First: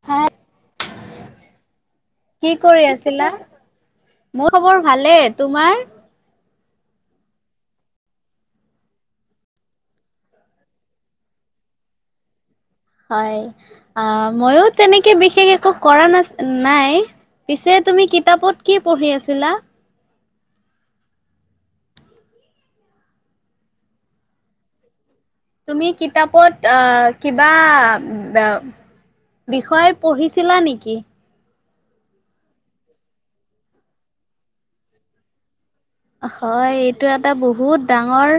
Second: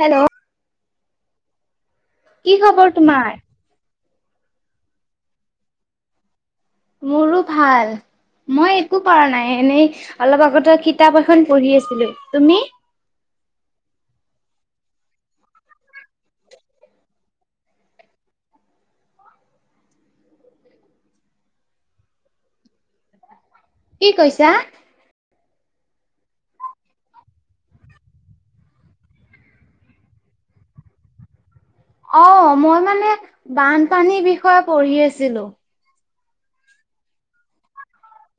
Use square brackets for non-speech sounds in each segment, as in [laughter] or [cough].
Hello hi কি কৰি খবৰ আছিলা তোমাৰ? মোৰ খবৰ ভালে। তোমাৰ? মোৰো ভাল। মই একো কৰা নাই, এনেই অলপ আগতে কিতাপ এখন পঢ়ি আছিলো। তুমি? হয় আ মইও তেনেকে বিশেষ একো কৰা না নাই। পিছে তুমি কিতাপত কি পঢ়ি আছিলা? কি কৈছা? তুমি কিতাপত আহ কিবা। বিষয় পঢ়িছিলা নেকি? অ', মই মানে বানপানীৰ বিষয়ে পঢ়ি আছিলোঁ। হয়, এইটো এটা বহুত ডাঙৰ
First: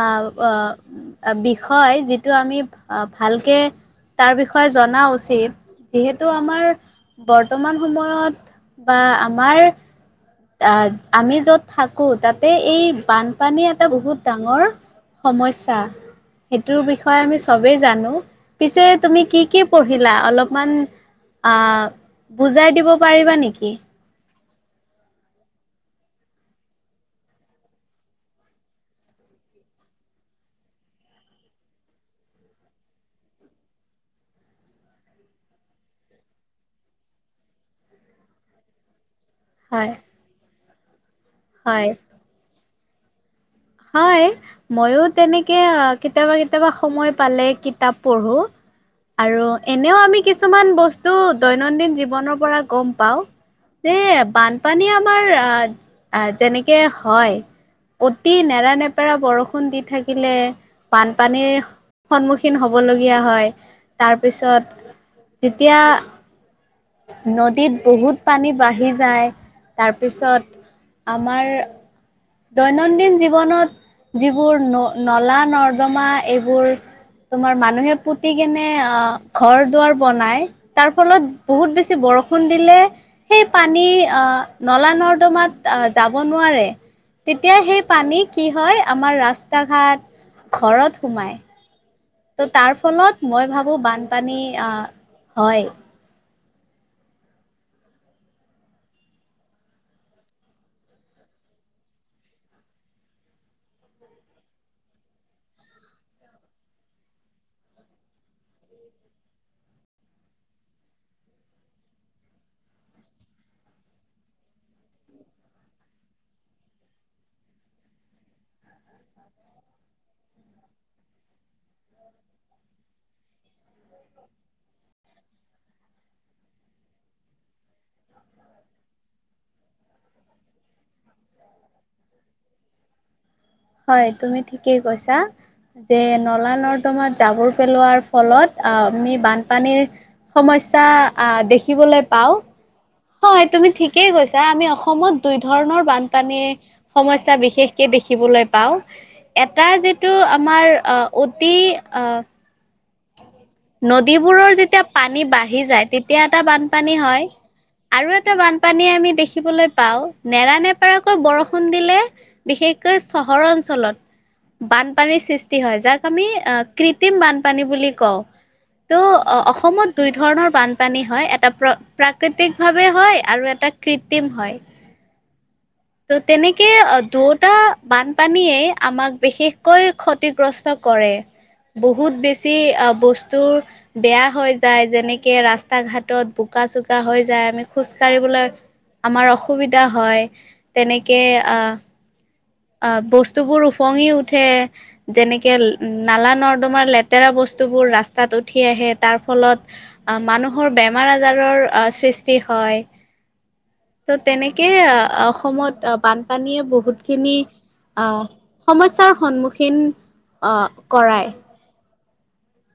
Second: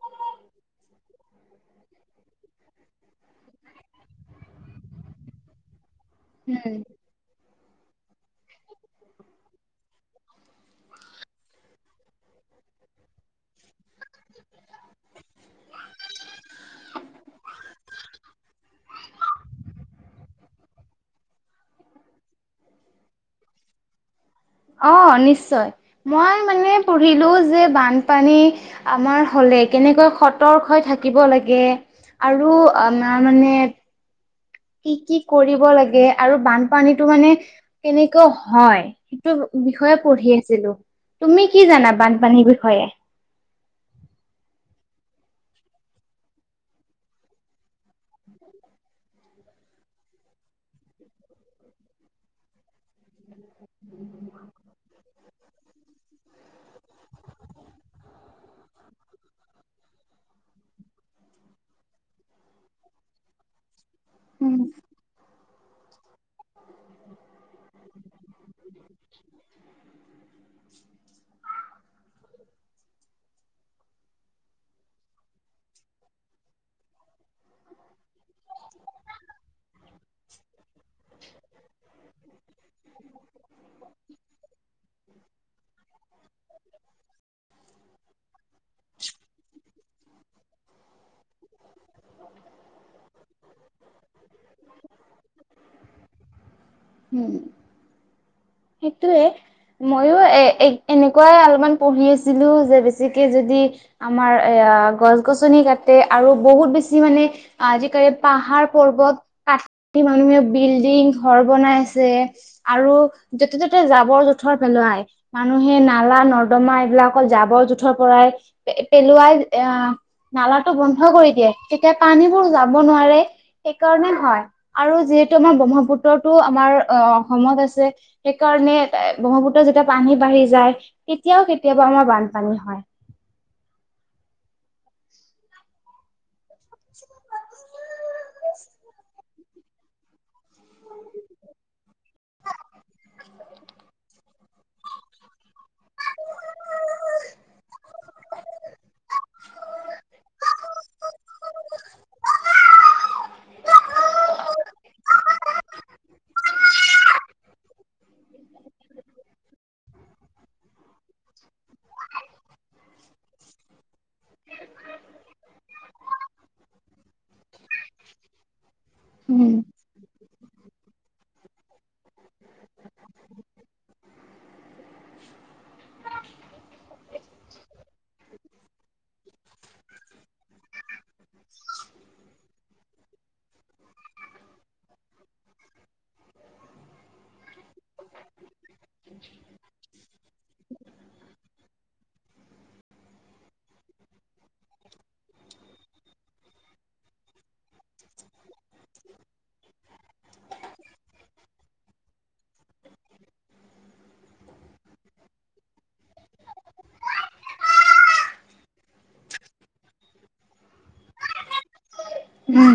আহ অ'। বিষয় যিটো আমি ভালকে তাৰ বিষয়ে জনা উচিত। যিহেতু আমাৰ উম, বৰ্তমান সময়ত বা আমাৰ আহ আমি য'ত থাকো তাতে এই বানপানী এটা বহুত ডাঙৰ। সমস্যা। সেইটোৰ বিষয়ে আমি চবেই জানো পিছে তুমি কি কি পঢ়িলা, অলপমান আহ বুজাই দিব পাৰিবা নেকি? অ', নিশ্চয় মই মানে পঢ়িলো যে বানপানী। আমাৰ হলে কেনেকৈ সতৰ্ক হৈ থাকিব লাগে। আৰু আমাৰ মানে। কি, কি কৰিব লাগে আৰু বানপানীটো মানে কেনেকৈ হয়। সেইটো হয় বিষয়ে পঢ়ি আছিলো, তুমি কি হয় জানা বানপানীৰ বিষয়ে? হয়। ময়ো তেনেকে কেতিয়াবা কেতিয়াবা সময় পালে কিতাপ পঢ়ো। আৰু এনেও আমি কিছুমান বস্তু দৈনন্দিন জীৱনৰ পৰা গম পাওঁ। এ বানপানী আমাৰ আহ যেনেকে হয়। অতি নেৰানেপেৰা বৰষুণ দি থাকিলে বানপানীৰ। সন্মুখীন হবলগীয়া হয় উম, তাৰপিছত যেতিয়া নদীত বহুত পানী বাঢ়ি যায়, তাৰপিছত আমাৰ। দৈনন্দিন জীৱনত যিবোৰ ন- নলা নৰ্দমা এইবোৰ। তোমাৰ মানুহে পুতি কেনে অ', ঘৰ দুৱাৰ। বনাই তাৰ ফলত বহুত বেছি বৰষুণ দিলে। সেই পানী নলা নৰ্দমাত যাব নোৱাৰে। তেতিয়া সেই পানী কি হয়, আমাৰ ৰাস্তা ঘাট ঘৰত সোমাই। ত' তাৰ ফলত মই ভাবো বানপানী আহ হয়। উম। সেইটোৱে। ময়ো এ এনেকুৱাই অলপমান পঢ়ি আছিলোঁ যে বেছিকৈ যদি। আমাৰ এ গছ গছনি কাটে আৰু বহুত বেছি মানে। আজিকালি পাহাৰ পৰ্বত কা। মানুহে বিল্ডিং ঘৰ বনাই আছে আৰু। যতে ত'তে জাবৰ জোথৰ পেলোৱায়। মানুহে নালা নৰ্দমা এইবিলাক জাবৰ জোথৰ পৰাই পেলোৱাই আহ নালাটো বন্ধ কৰি দিয়ে, তেতিয়া পানীবোৰ যাব নোৱাৰে। সেইকাৰণে হয়। আৰু যিহেতু আমাৰ ব্ৰহ্মপুত্ৰটো আমাৰ অ অসমত আছে। সেইকাৰণে ব্ৰহ্মপুত্ৰ যেতিয়া পানী বাঢ়ি যায় তেতিয়াও কেতিয়াবা আমাৰ বানপানী হয়। হয়। তুমি ঠিকেই কৈছা, যে নলা নৰ্দমাৰ জাবৰ পেলোৱাৰ ফলত আমি বানপানীৰ সমস্যা দেখিবলৈ পাওঁ। হয়, তুমি ঠিকেই কৈছা, আমি অসমত দুই ধৰণৰ বানপানী সমস্যা বিশেষকে দেখিবলৈ পাওঁ, এটা যিটো আমাৰ অতি অ' নদীবোৰৰ যেতিয়া পানী বাঢ়ি যায় তেতিয়া এটা বানপানী হয়। আৰু এটা বানপানী আমি দেখিবলৈ পাওঁ নেৰানেপাৰাকৈ বৰষুণ দিলে বিশেষকৈ চহৰ অঞ্চলত বানপানীৰ সৃষ্টি হয়, যাক আমি কৃত্ৰিম বানপানী বুলি কওঁ। ত' উম, অসমত দুই ধৰণৰ বানপানী হয়, এটা প্ৰ প্ৰাকৃতিক ভাৱে হয় আৰু এটা কৃত্ৰিম হয়। [inaudible] ত' তেনেকে দুয়োটা বানপানীয়ে আমাক বিশেষকৈ ক্ষতিগ্ৰস্ত কৰে, বহুত বেছি আহ বস্তুৰ বেয়া হৈ যায়, যেনেকে ৰাস্তা ঘাটত বোকা চোকা হৈ যায় আমি খোজ কাঢ়িবলৈ আমাৰ অসুবিধা হয়, তেনেকে আহ আহ বস্তুবোৰ ওফঙি উঠে যেনেকে নালা নৰ্দমাৰ লেতেৰা বস্তুবোৰ ৰাস্তাত উঠি আহে তাৰ ফলত মানুহৰ বেমাৰ আজাৰৰ সৃষ্টি হয়। ত' তেনেকে অসমত বানপানীয়ে বহুতখিনি সমস্যাৰ সন্মুখীন কৰায়। উম,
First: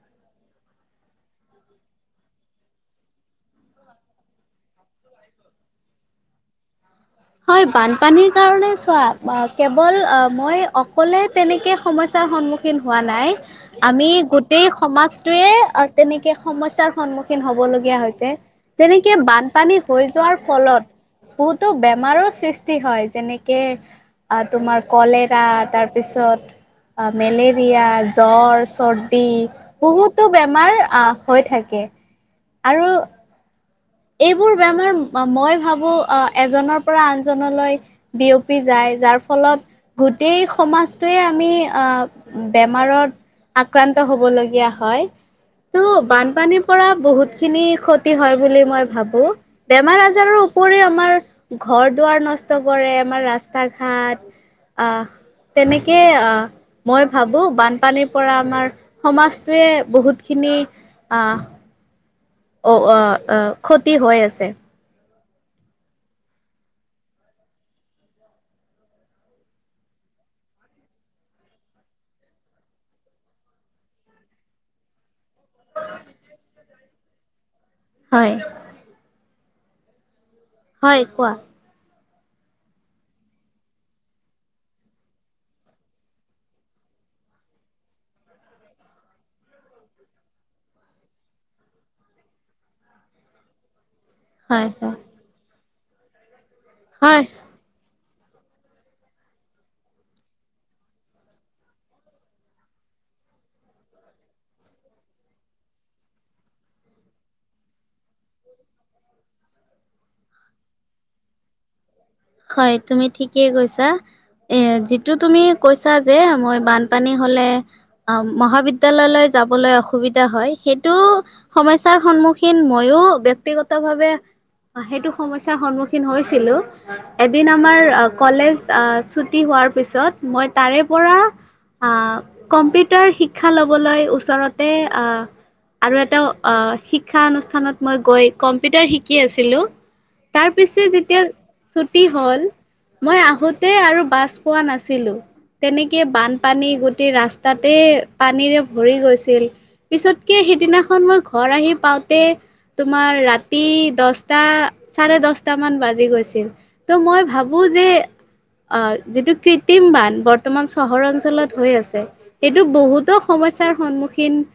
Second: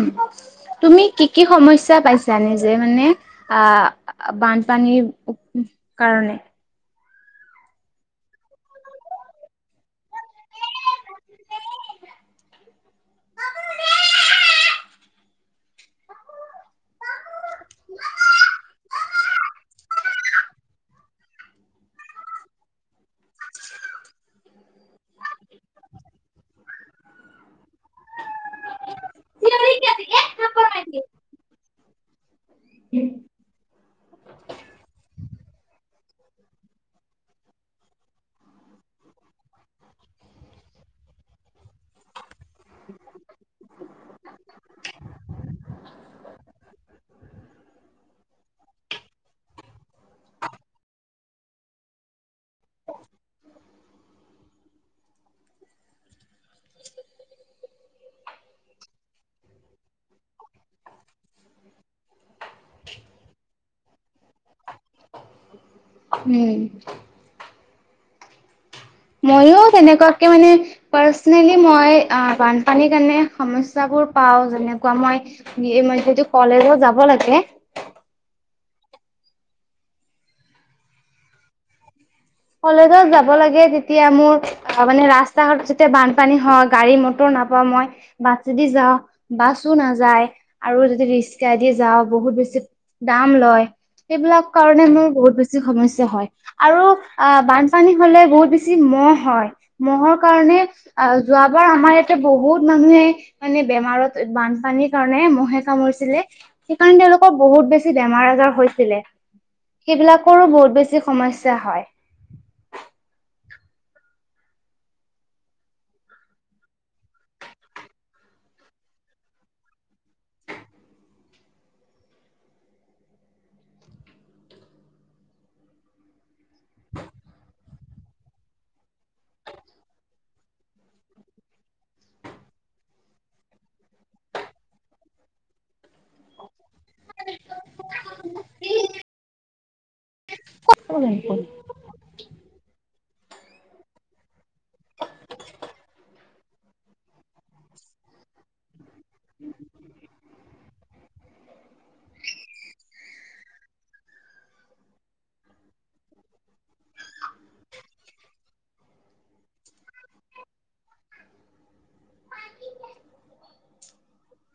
তুমি কি কি সমস্যা পাইছা নিজে মানে আহ বানপানীৰ কাৰনে? হয়। বানপানীৰ কাৰণে চোৱা কেৱল মই অকলে তেনেকে সমস্যাৰ সন্মুখীন খীন হোৱা নাই। আমি গোটেই সমাজটোৱে তেনেকে সমস্যাৰ সন্মুখীন হ'বলগীয়া হৈছে। তেনেকে বানপানী হৈ যোৱাৰ ফলত বহুতো বে বমাৰৰ সৃষ্টি হয়। যেনেকে তোমাৰ ক'লেৰা তাৰপিছত আহ, মেলেৰিয়া জ্বৰ চৰ্দি দি বহুতো বেমাৰ আহ হৈ থাকে। আৰু উম। এইবোৰ বেমাৰ মই ভাবোঁ এজনৰ পৰা আনজনলৈ বিয়পি যায়। যাৰ ফলত গোটেই সমাজটোৱে আমি আহ বেমাৰত আক্ৰান্ত হ'বলগীয়া হয়। ত' বানপানীৰ পৰা বহুত খিনি ক্ষতি হয় বুলি মই বো। বেমাৰ আজাৰৰ ওপৰিও আমাৰ ঘৰ দুৱাৰ নষ্ট ষ্ট কৰে আমাৰ ৰাস্তা ঘাট, আহ তেনেকেই আহ মই ভাবো বানপানীৰ পৰা আমাৰ সমাজটোৱে বহুতখিনি আহ অ' ক্ষতি হৈ আছে। উম। মইয়ো তেনেকুৱাকে মানে পাৰ্চনেলি মই আহ বানপানীৰ কাৰণে সমস্যাবোৰ পাওঁ। যেনেকুৱা মই [unintelligible] যদি কলেজত যাব লাগে হয়। হয় কোৱা। কলেজত যাব লাগে, তেতিয়া মোৰ মানে ৰাস্তা-ঘাট যেতিয়া বানপানী হয়, গাড়ী-মটৰ নাপাওঁ মই। বাছেদি যাওঁ, বাছো নাযায় আৰু যদি ৰিক্সাইদি যাওঁ বহুত বেছি দাম লয়, সেইবিলাক হয় কাৰণে হয় মোৰ বহুত বেছি সমস্যা হয়। আৰু হয় আ' বানপানী হ'লে বহুত বেছি ম'হ হয়। ম'হৰ কাৰণে আহ যোৱাবাৰ আমাৰ ইয়াতে বহুত মানুহে মানে বেমাৰত বানপানীৰ কাৰণে ম'হে কামুৰিছিলে। সেইকাৰণে তেওঁলোকৰ বহুত বেছি বেমাৰ-আজাৰ হৈছিলে। সেইবিলাকৰো বহুত বেছি সমস্যা হয়। হয়, তুমি ঠিকেই কৈছা। এ যিটো তুমি কৈছা যে, মই বানপানী হ'লে মহাবিদ্যালয়লৈ যাবলৈ অসুবিধা হয়। সেইটো সমস্যাৰ সন্মুখীন মইয়ো ব্যক্তিগতভাৱে অ' সেইটো সমস্যাৰ সন্মুখীন হৈছিলো। এদিন আমাৰ কলেজ ছুটি হোৱাৰ পিছত মই তাৰে পৰা আহ, কম্পিউটাৰ শিক্ষা লবলৈ ওচৰতে আহ আৰু এটা শিক্ষা অনুষ্ঠানত মই গৈ কম্পিউটাৰ শিকি আছিলো। তাৰ পিছে যেতিয়া হয় ছুটি হ'ল। মই আহোঁতেই আৰু বাছ পোৱা নাছিলো। তেনেকে বানপানী গোটেই ৰাস্তাতে পানীৰে ভৰি গৈছিল, পিছতকে সেইদিনাখন মই ঘৰ আহি পাওঁতে। তোমাৰ ৰাতি দহটা, চাৰে দহটা মান বাজি গৈছিল। ত' মই ভাবো যে অ' যিটো কৃত্ৰিম বান বৰ্তমান চহৰ অঞ্চলত হৈ আছে। এইটো বহুতৰ সমস্যাৰ সন্মুখীন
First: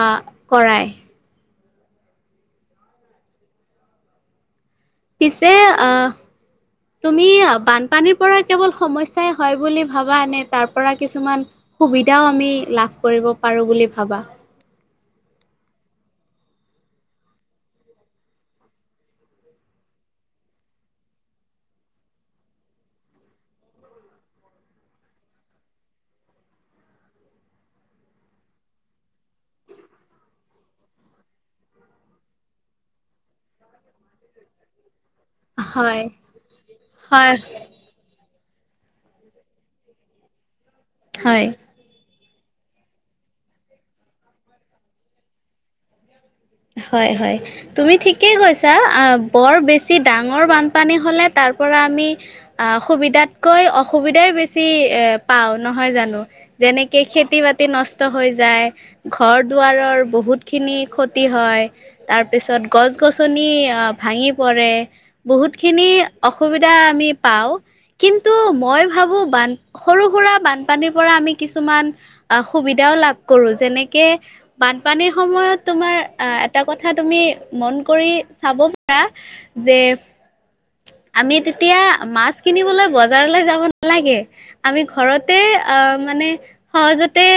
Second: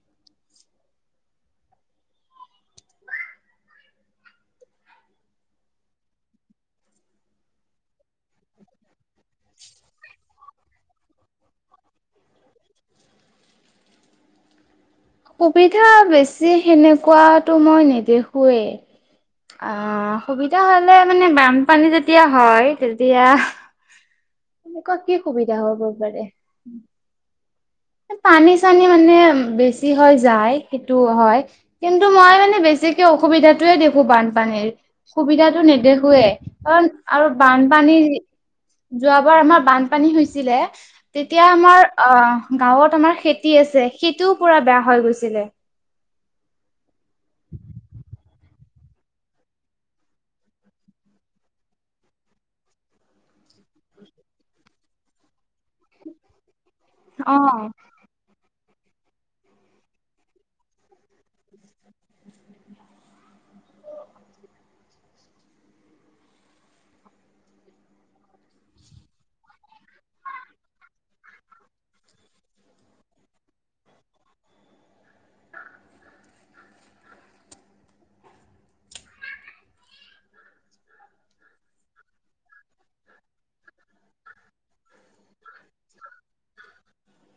আহ কৰাই। পিছে আহ তুমি বানপানীৰ পৰা কেৱল সমস্যাই হয় বুলি ভাবা নে? তাৰ পৰা কিছুমান সুবিধাও আমি লাভ কৰিব পাৰো বুলি ভাবা? সুবিধা বেছি সেনেকোৱাটো মই নেদেখোঁয়ে। অ' সুবিধা হলে মানে বানপানী যেতিয়া হয় তেতিয়া এনেকুৱা কি সুবিধা হব পাৰে? পানী-চানী মানে বেছি হয় যায় সেইটো হয়। কিন্তু মই মানে বেছিকে অসুবিধাতোৱে দেখো বানপানীৰ। সুবিধাটো হয় নেদেখোৱে, কাৰণ আৰু বান হয় পানী যোৱাবাৰ আমাৰ বানপানী হৈছিলে। তেতিয়া হয় আমাৰ অ' গাঁৱত আমাৰ খেতি আছে, সেইটোও পুৰা বেয়া হৈ গৈছিলে। হয় হয়। তুমি ঠিকেই কৈছা, বৰ বেছি ডাঙৰ বানপানী হলে তাৰ পৰা আমি আ' সুবিধাতকৈ অসুবিধাই বেছি পাও নহয় জানো, যেনেকে অ খেতি-বাতি নষ্ট হৈ যায়, ঘৰ-দুৱাৰৰ বহুত খিনি ক্ষ ক্ষতি হয়, তাৰ পিছত গছ-গছনি আ ভাঙি পৰে। বহুতখিনি অসুবিধা আমি পাওঁ। কিন্তু মই ভাবোঁ বান সৰু সুৰা বানপানীৰ পৰা আমি কিছুমান, আহ সুবিধাও লাভ কৰো যেনেকে বানপানীৰ সময়ত তোমাৰ, আহ এটা কথা তুমি মন কৰি চাব পাৰা যে, আমি তেতিয়া মাছ কিনিবলৈ বজাৰলৈ যাব নালাগে। আমি ঘৰতে আ মানে, সহজতে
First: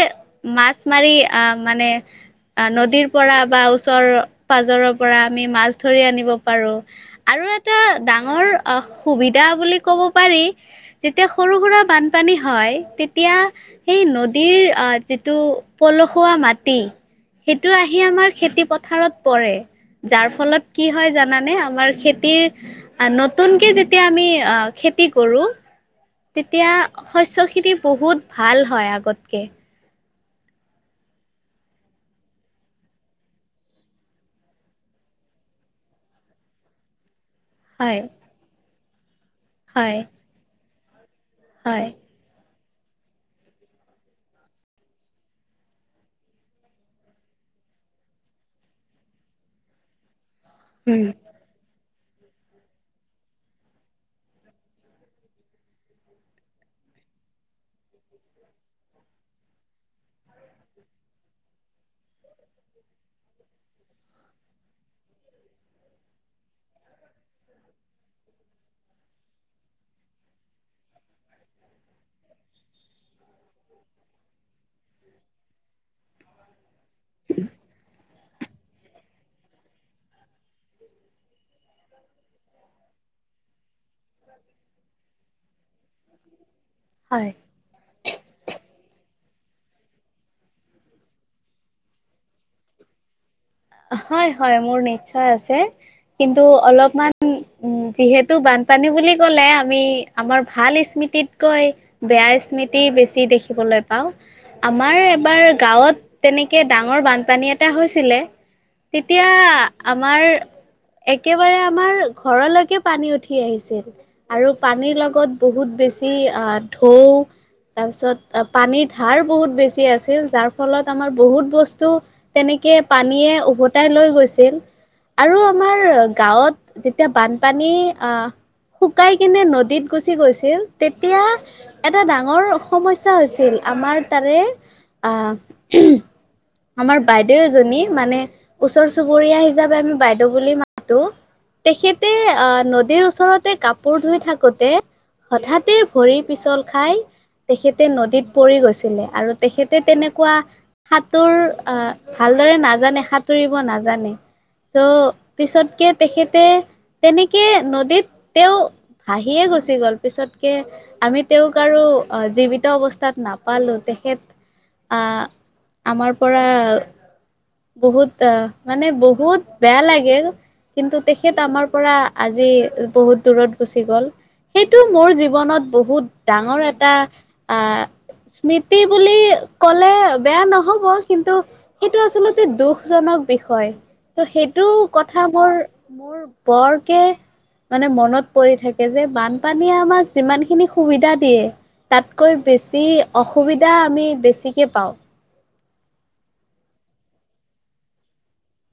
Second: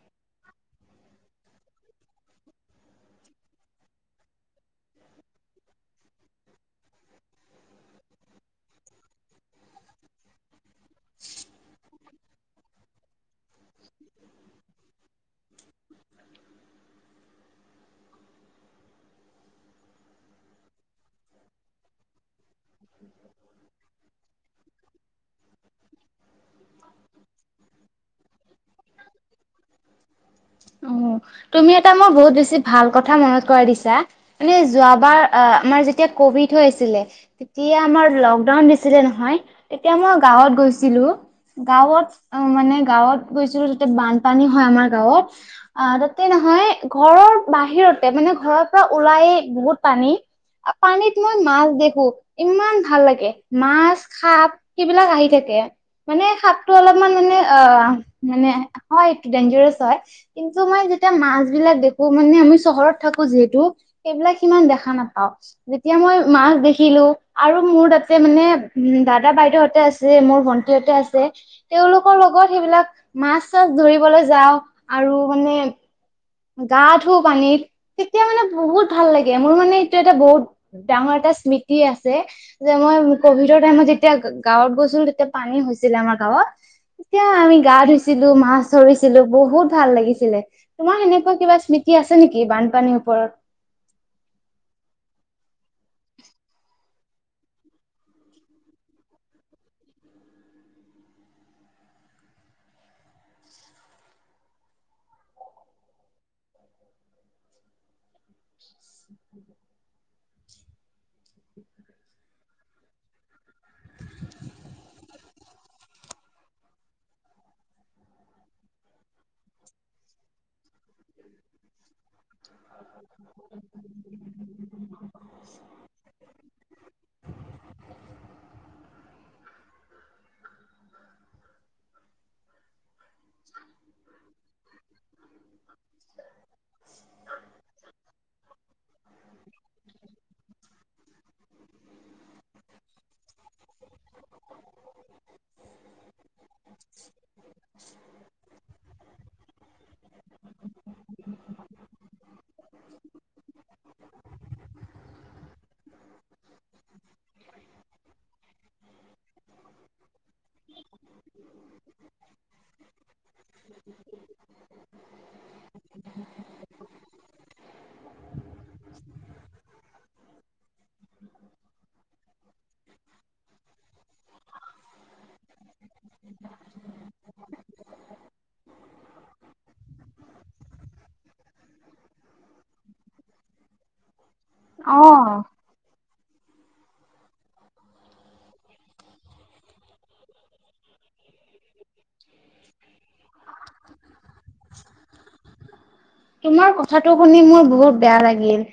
মাছ মাৰি আহ মানে, নদীৰ পৰা বা ওচৰ পাজৰৰ পৰা আমি মাছ ধৰি আনিব পাৰো। আৰু এটা ডাঙৰ আহ সুবিধা বুলি কব পাৰি, যেতিয়া সৰু সুৰা বানপানী হয় তেতিয়া সেই নদীৰ আ, যিটো পলসুৱা মাটি সেইটো আহি আমাৰ খেতি পথাৰত পৰে। যাৰ ফলত কি হয় জানানে আমাৰ খেতিৰ, নতুনকৈ যেতিয়া আমি আ খেতি কৰোঁ, তেতিয়া শস্যখিনি বহুত ভাল হয় আগতকে। অ তুমি এটা মোৰ বহুত বেছি ভাল কথা মনত কৰা দিছা। মানে যোৱাবাৰ আ আমাৰ যেতিয়া কভিড হৈ আছিলে। যেতিয়া হয় আমাৰ লকডাউন দিছিলে নহয় তেতিয়া হয় মই গাঁৱত গৈছিলো হয় গাঁৱত, মানে গাঁৱত গৈছিলো যেতিয়া বানপানী হয় আমাৰ গাঁৱত, অ তাতে নহয় ঘৰৰ বাহিৰতে মানে ঘৰৰ পৰা ওলাই বহুত পানী, উম পানীত মই মাছ দেখো। ইমান ভাল লাগে মাছ সাপ সেইবিলাক আহি থাকে। মানে সাপটো অলপমান মানে অ মানে হয় এইটো ডেন্জাৰছ হয়। কিন্তু মই যেতিয়া মাছ বিলাক দেখো মানে আমি চহৰত থাকো যিহেতু। সেইবিলাক সিমান দেখা নাপাও যেতিয়া মই মাছ দেখিলো। আৰু মোৰ তাতে মানে দাদা বাইদেউহতে আছে মোৰ ভন্টিহতে আছে। তেওঁলোকৰ লগত সেইবিলাক মাছ চাছ ধৰিবলৈ যাওঁ আৰু মানে, গা ধুও পানীত, তেতিয়া মানে বহুত ভাল লাগে। সেইবোৰ মানে বহুত ডাঙৰ এটা স্মৃতি আছে যে মই কভিডৰ টাইমত যে, এতিয়া গাঁৱত গৈছিলোঁ তেতিয়া পানী হৈছিলে আমাৰ গাঁৱত তেতিয়া হয় আমি গা ধুইছিলো মাছ ধৰিছিলো বহুত ভাল লাগিছিলে তোমাৰ সেনে, কিবা স্মৃতি আছে নেকি বানপানীৰ ওপৰত, হয় হয় মোৰ নিশ্চয় আছে কিন্তু অলপমান, উম যিহেতু বানপানী বুলি ক'লে আমি আমাৰ ভাল স্মৃতিতকৈ, বেয়া স্মৃতি বেছি দেখিবলৈ পাও। আমাৰ এবাৰ গাঁৱত তেনেকে ডাঙৰ বানপানী এটা হৈছিলে। তেতিয়া আমাৰ, একেবাৰে আমাৰ ঘৰলৈকে পানী উঠি আহিছিল। আৰু পানীৰ লগত বহুত বেছি আহ ঢৌ, তাৰপিছত পানীৰ ধাৰ বহুত বেছি আছিল যাৰ ফলত আমাৰ বহুত বস্তু, তেনেকে পানীয়ে উভতাই লৈ গৈছিল। আৰু আমাৰ গাঁৱত যেতিয়া বানপানী আহ শুকাই, কিনে নদীত গুচি গৈছিল তেতিয়া এটা ডাঙৰ, সমস্যা হৈছিল আমাৰ তাৰে আ, আমাৰ বাইদেউ এজনী মানে ওচৰ চুবুৰীয়া হিচাপে আমি বাইদেউ বুলি মাতো, তেখেতে আহ নদীৰ ওচৰতে কাপোৰ ধুই থাকোতে, হঠাতে ভৰি পিচল খাই। তেখেতে নদীত পৰি গৈছিলে আৰু তেখেতে তেনেকুৱা সাঁতোৰ আহ ভালদৰে নাজানে সাঁতুৰিব নাজানে। চ' পিছতকে তেখেতে তেনেকে নদীত তেওঁ ভাহিয়ে গুচি গ'ল পিছতকে। আমি তেওঁক আৰু জীৱিত অৱস্থাত নাপালোঁ তেখেত আ আমাৰ পৰা বহুত মানে বহুত বেয়া লাগিল। কিন্তু তেখেত আমাৰ পৰা আজি বহুত দূৰত গুচি গ'ল। সেইটো মোৰ জীৱনত বহুত ডাঙৰ এটা আ স্মৃতি বুলি ক'লে বেয়া নহব কিন্তু সেইটো আচলতে জনক বিষয় ত' সেইটো কথা অ মোৰ মোৰ বৰকে মানে মনত পৰি থাকে যে বানপানীয়ে আমাক যিমান খিনি সুবিধা দিয়ে। তাতকৈ বেছি অসুবিধা আমি বেছিকৈ পাওঁ। [inaudible] তোমাৰ কথাটো শুনি মোৰ বহুত বেয়া লাগিল।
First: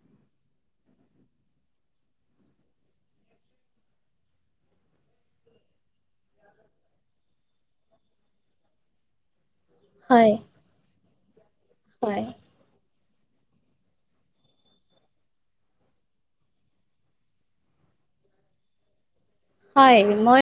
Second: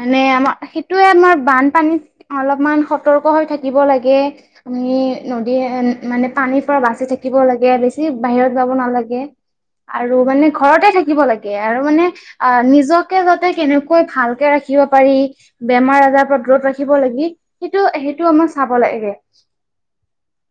মানে আমাৰ সেইটোয়ে আমাৰ বানপানীত অলপমান সতৰ্ক হৈ থাকিব লাগে। আমি নদী মানে পানীৰ পৰা বাচি থাকিব লাগে বেছি বাহিৰত যাব নালাগে। আৰু হয় মানে ঘৰতে লাগে আৰু মানে। হয় আ নিজকে যাতে কেনেকৈ ভালকে ৰাখিব পাৰি। বেমাৰ আজাৰ পৰা দূৰত ৰাখিব লাগি সেইটো সেইটো আমাক চাব লাগে। হয় মই